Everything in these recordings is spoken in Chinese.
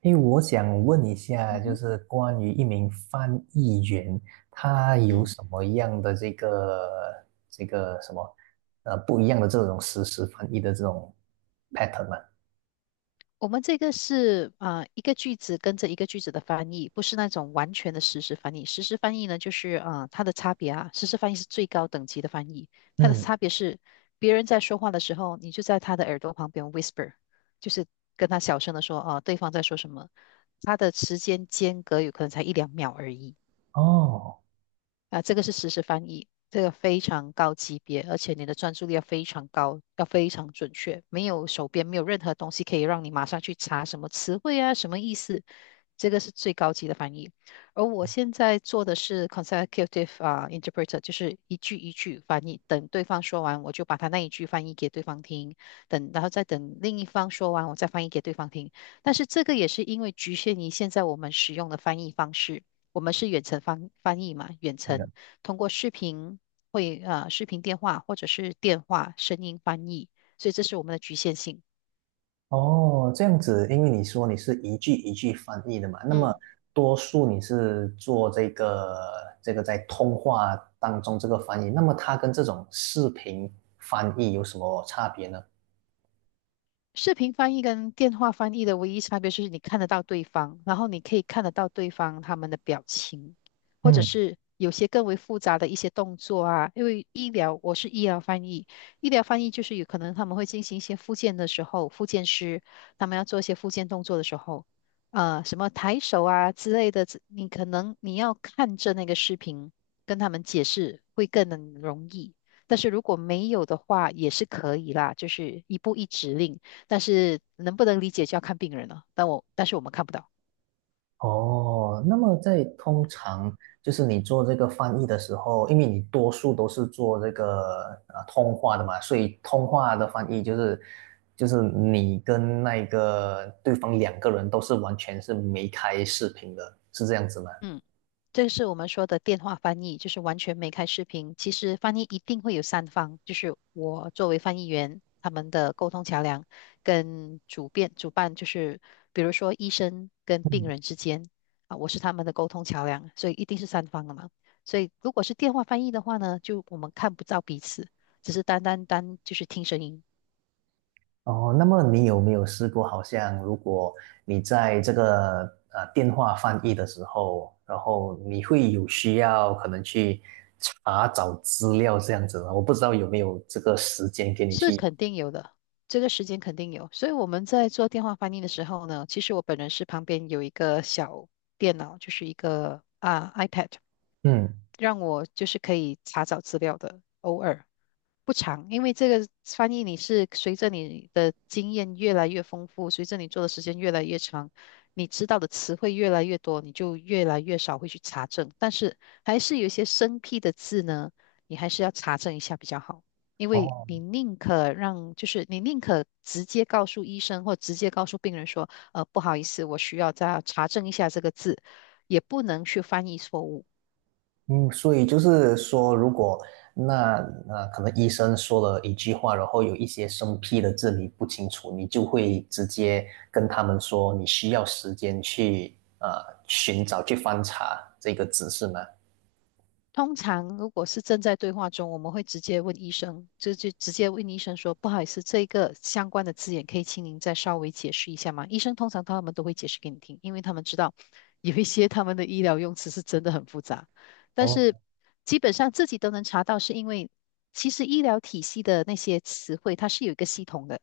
因为我想问一下，嗯就哼。是关于一名翻译员，他有嗯，什么样的这个什么不一样的这种实时翻译的这种 pattern 吗？我们这个是一个句子跟着一个句子的翻译，不是那种完全的实时翻译。实时翻译呢，就是它的差别啊，实时翻译是最高等级的翻译，它的嗯。差别是别人在说话的时候，你就在他的耳朵旁边 whisper，就是跟他小声的说对方在说什么，它的时间间隔有可能才一两秒而已。哦，啊，这个是实时翻译，这个非常高级别，而且你的专注力要非常高，要非常准确，没有手边没有任何东西可以让你马上去查什么词汇啊，什么意思，这个是最高级的翻译。而我现在做的是 consecutive 啊、interpreter，就是一句一句翻译，等对方说完，我就把他那一句翻译给对方听，等然后再等另一方说完，我再翻译给对方听。但是这个也是因为局限于现在我们使用的翻译方式。我们是远程翻译嘛，远对的。程通过视频会视频电话或者是电话声音翻译，所以这是我们的局限性。哦，这样子，因为你说你是一句一句翻译的嘛，那么嗯。多数你是做这个这个在通话当中这个翻译，那么它跟这种视频翻译有什么差别呢？视频翻译跟电话翻译的唯一差别就是你看得到对方，然后你可以看得到对方他们的表情，或者嗯。是有些更为复杂的一些动作啊。因为医疗，我是医疗翻译，医疗翻译就是有可能他们会进行一些复健的时候，复健师他们要做一些复健动作的时候，什么抬手啊之类的，你可能你要看着那个视频跟他们解释会更能容易。但是如果没有的话，也是可以啦，就是一步一指令。但是能不能理解就要看病人了。但是我们看不到。哦，那么在通常就是你做这个翻译的时候，因为你多数都是做这个通话的嘛，所以通话的翻译就是就是你跟那个对方两个人都是完全是没开视频的，是这样子吗？嗯，这是我们说的电话翻译，就是完全没开视频。其实翻译一定会有三方，就是我作为翻译员，他们的沟通桥梁跟主办，就是比如说医生跟病人之间啊，我是他们的沟通桥梁，所以一定是三方的嘛。所以如果是电话翻译的话呢，就我们看不到彼此，只是单单就是听声音。哦，那么你有没有试过，好像如果你在这个电话翻译的时候，然后你会有需要可能去查找资料这样子呢？我不知道有没有这个时间给你是去。肯定有的，这个时间肯定有。所以我们在做电话翻译的时候呢，其实我本人是旁边有一个小电脑，就是一个啊 iPad，嗯。让我就是可以查找资料的，偶尔。不长，因为这个翻译你是随着你的经验越来越丰富，随着你做的时间越来越长，你知道的词汇越来越多，你就越来越少会去查证。但是还是有一些生僻的字呢，你还是要查证一下比较好，因为哦。你宁可让，就是你宁可直接告诉医生或直接告诉病人说，呃，不好意思，我需要再查证一下这个字，也不能去翻译错误。嗯，所以就是说，如果那那可能医生说了一句话，然后有一些生僻的字你不清楚，你就会直接跟他们说你需要时间去寻找去翻查这个字是吗？通常如果是正在对话中，我们会直接问医生，就直接问医生说：“不好意思，这个相关的字眼可以请您再稍微解释一下吗？”医生通常他们都会解释给你听，因为他们知道有一些他们的医疗用词是真的很复杂，但是基本上自己都能查到，是因为其实医疗体系的那些词汇它是有一个系统的，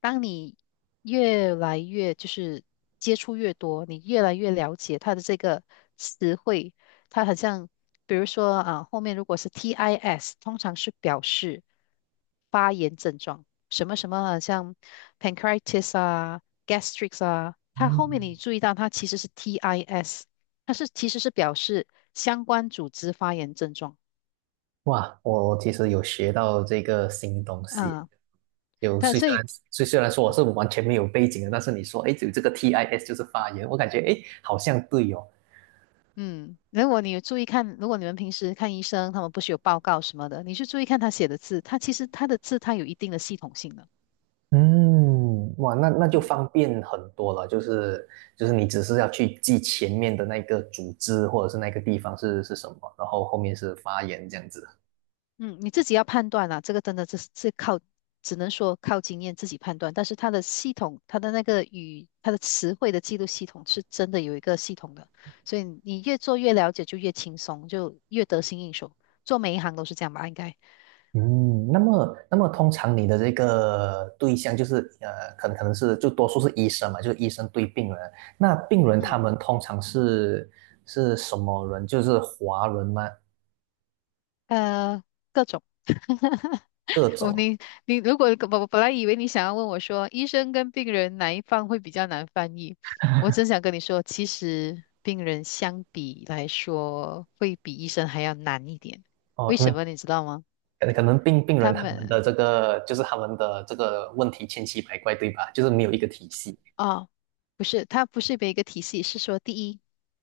当你越来越就是接触越多，你越来越了解它的这个词汇。它好像比如说啊，后面如果是 TIS，通常是表示发炎症状，什么什么啊像 pancreatitis 啊、gastrics 啊，它后嗯，面你注意到它其实是 TIS，它是其实是表示相关组织发炎症状。哇，我其实有学到这个新东西，啊。就但虽所虽以然虽然说我是完全没有背景的，但是你说，哎，有这个 TIS 就是发言，我感觉，哎，好像对哦。嗯，如果你有注意看，如果你们平时看医生，他们不是有报告什么的，你去注意看他写的字，他其实他的字他有一定的系统性的。嗯，哇，那那就嗯。方便很多了，就是就是你只是要去记前面的那个组织或者是那个地方是是什么，然后后面是发言这样子。嗯，你自己要判断啦，这个真的是靠，只能说靠经验自己判断。但是它的系统，它的那个语，它的词汇的记录系统是真的有一个系统的，所以你越做越了解，就越轻松，就越得心应手。做每一行都是这样吧，应该。嗯，那么，那么通常你的这个对象就是，可能是就多数是医生嘛，就是医生对病人。那病人他嗯，们通常是是什么人？就是华人吗？呃，各种。各哦，种。你如果我本来以为你想要问我说，医生跟病人哪一方会比较难翻译，我真想跟你说，其实病人相比来说会比医生还要难一点。哦，为因什为么你知道吗？可能病病他人他们的们这个就是他们的这个问题千奇百怪，对吧？就是没有一个体系。啊，不是，他不是每一个体系，是说第一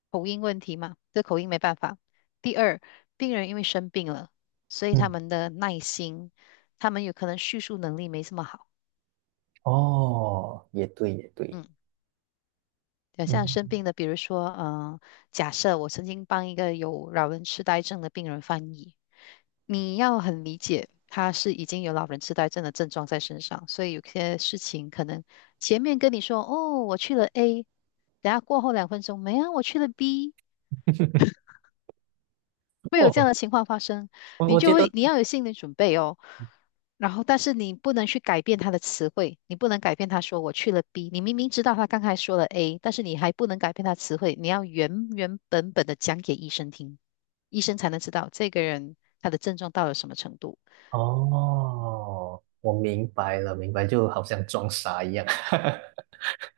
口音问题嘛，这口音没办法。第二，病人因为生病了，所以他嗯。们的耐心，他们有可能叙述能力没这么好。哦，也对，也对。嗯。对，像生嗯。病的，比如说，嗯，假设我曾经帮一个有老人痴呆症的病人翻译，你要很理解，他是已经有老人痴呆症的症状在身上，所以有些事情可能前面跟你说，哦，我去了 A，等下过后两分钟，没啊，我去了 B，会有这哦，样的情况发生，我你我就觉得会你要有心理准备哦。然后，但是你不能去改变他的词汇，你不能改变他说我去了 B，你明明知道他刚才说了 A，但是你还不能改变他词汇，你要原原本本的讲给医生听，医生才能知道这个人他的症状到了什么程度。哦，我明白了，明白，就好像装傻一样。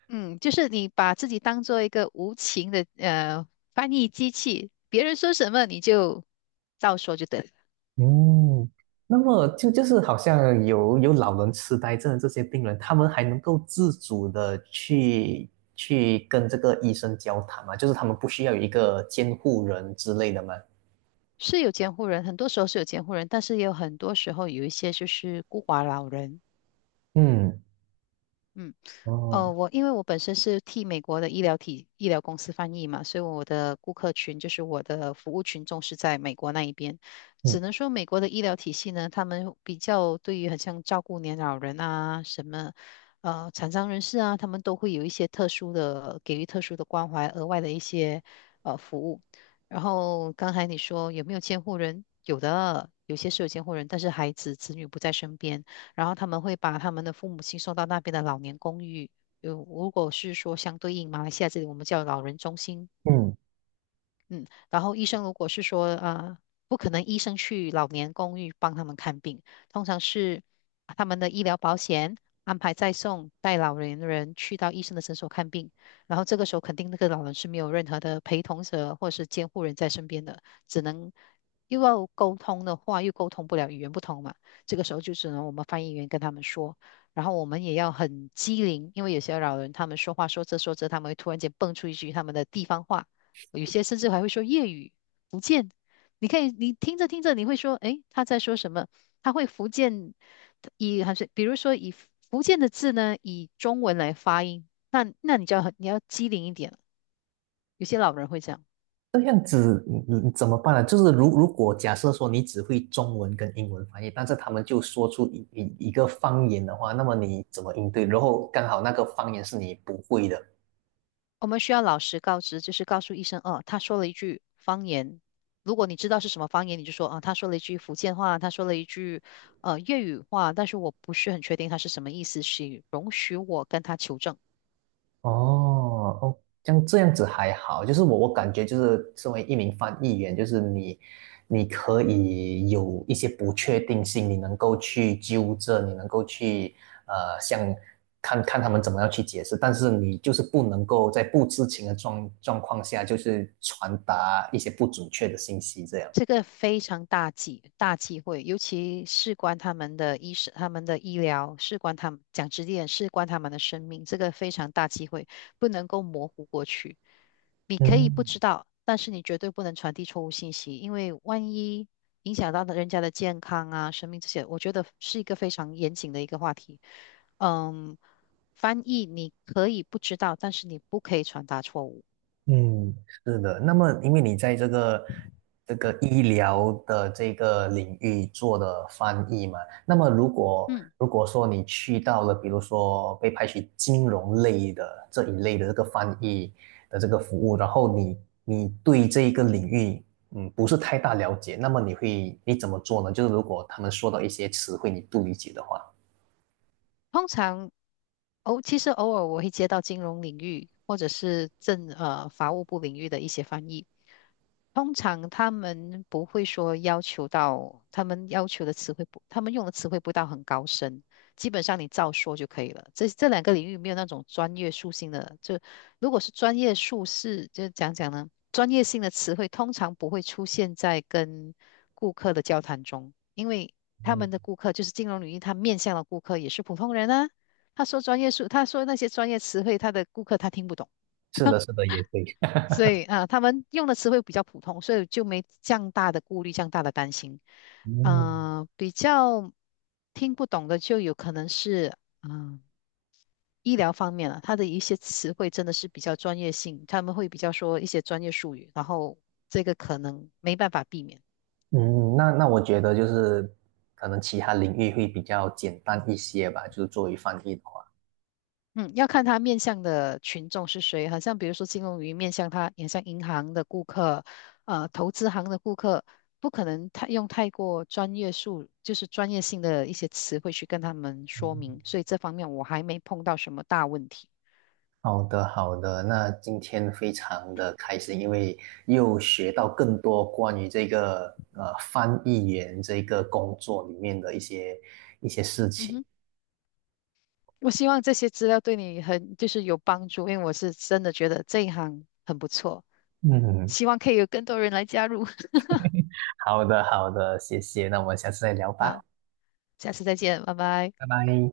嗯，就是你把自己当做一个无情的翻译机器，别人说什么你就照说就对了。嗯，那么就是好像有老人痴呆症的这些病人，他们还能够自主的去去跟这个医生交谈嘛？就是他们不需要有一个监护人之类的吗？是有监护人，很多时候是有监护人，但是也有很多时候有一些就是孤寡老人，嗯。嗯。哦。哦，我因为我本身是替美国的医疗公司翻译嘛，所以我的顾客群就是我的服务群众是在美国那一边。只嗯能说美国的医疗体系呢，他们比较对于很像照顾年老人什么残障人士啊，他们都会有一些特殊的给予特殊的关怀，额外的一些服务。然后刚才你说有没有监护人？有的，有些是有监护人，但是孩子子女不在身边。然后他们会把他们的父母亲送到那边的老年公寓，有如果是说相对应马来西亚这里，我们叫老人中心，嗯，嗯，然后医生如果是说呃，不可能医生去老年公寓帮他们看病，通常是他们的医疗保险安排再送带老年人去到医生的诊所看病，然后这个时候肯定那个老人是没有任何的陪同者或者是监护人在身边的，只能又要沟通的话又沟通不了，语言不通嘛，这个时候就只能我们翻译员跟他们说。然后我们也要很机灵，因为有些老人他们说话说着说着，他们会突然间蹦出一句他们的地方话，有些甚至还会说粤语、福建。你可以，你听着听着，你会说，诶，他在说什么？他会福建以还是比如说以福建的字呢，以中文来发音，那你就要很你要机灵一点了有些老人会这样，这样子你你怎么办呢？就是如果假设说你只会中文跟英文翻译，但是他们就说出一个方言的话，那么你怎么应对？然后刚好那个方言是你不会的。我们需要老实告知，就是告诉医生，哦，他说了一句方言。如果你知道是什么方言，你就说啊，他说了一句福建话，他说了一句粤语话，但是我不是很确定他是什么意思，请容许我跟他求证。哦哦，像这样子还好，就是我感觉就是身为一名翻译员，就是你你可以有一些不确定性，你能够去纠正，你能够去像看看他们怎么样去解释，但是你就是不能够在不知情的状况下，就是传达一些不准确的信息这样。这个非常大忌讳，尤其事关他们的医生、他们的医疗，事关他们讲直接点，事关他们的生命，这个非常大忌讳，不能够模糊过去。你可以不嗯知道，但是你绝对不能传递错误信息，因为万一影响到人家的健康啊、生命这些，我觉得是一个非常严谨的一个话题。嗯，翻译你可以不知道，但是你不可以传达错误。嗯，是的。那么，因为你在这个这个医疗的这个领域做的翻译嘛，那么嗯。如果说你去到了，比如说被派去金融类的这一类的这个翻译的这个服务，然后你你对这一个领域不是太大了解，那么你会你怎么做呢？就是如果他们说到一些词汇你不理解的话，通常哦，其实偶尔我会接到金融领域或者是法务部领域的一些翻译，通常他们不会说要求到，他们要求的词汇不，他们用的词汇不到很高深，基本上你照说就可以了。这两个领域没有那种专业属性的，就如果是专业术士，就讲讲呢，专业性的词汇通常不会出现在跟顾客的交谈中，因为他们的嗯。顾客就是金融领域，他面向的顾客也是普通人啊。他说专业术，他说那些专业词汇，他的顾客他听不懂。是的，是的，也对。所以啊，他们用的词汇比较普通，所以就没这样大的顾虑，这样大的担心。嗯呃，比较听不懂的就有可能是，嗯、医疗方面了，它的一些词汇真的是比较专业性，他们会比较说一些专业术语，然后这个可能没办法避免。嗯，那那我觉得就是可能其他领域会比较简单一些吧，就是作为翻译的话。嗯，要看他面向的群众是谁，好像比如说金融鱼面向他，面向银行的顾客，呃，投资行的顾客，不可能太过专业术，就是专业性的一些词汇去跟他们说明，所以这方面我还没碰到什么大问题。好的，好的，那今天非常的开心，因为又学到更多关于这个翻译员这个工作里面的一些一些事嗯情。哼，我希望这些资料对你很就是有帮助，因为我是真的觉得这一行很不错，嗯。希望可以有更多人来加入。好的，好的，谢谢，那我们下次再聊吧，好，下次再见，拜拜。拜拜。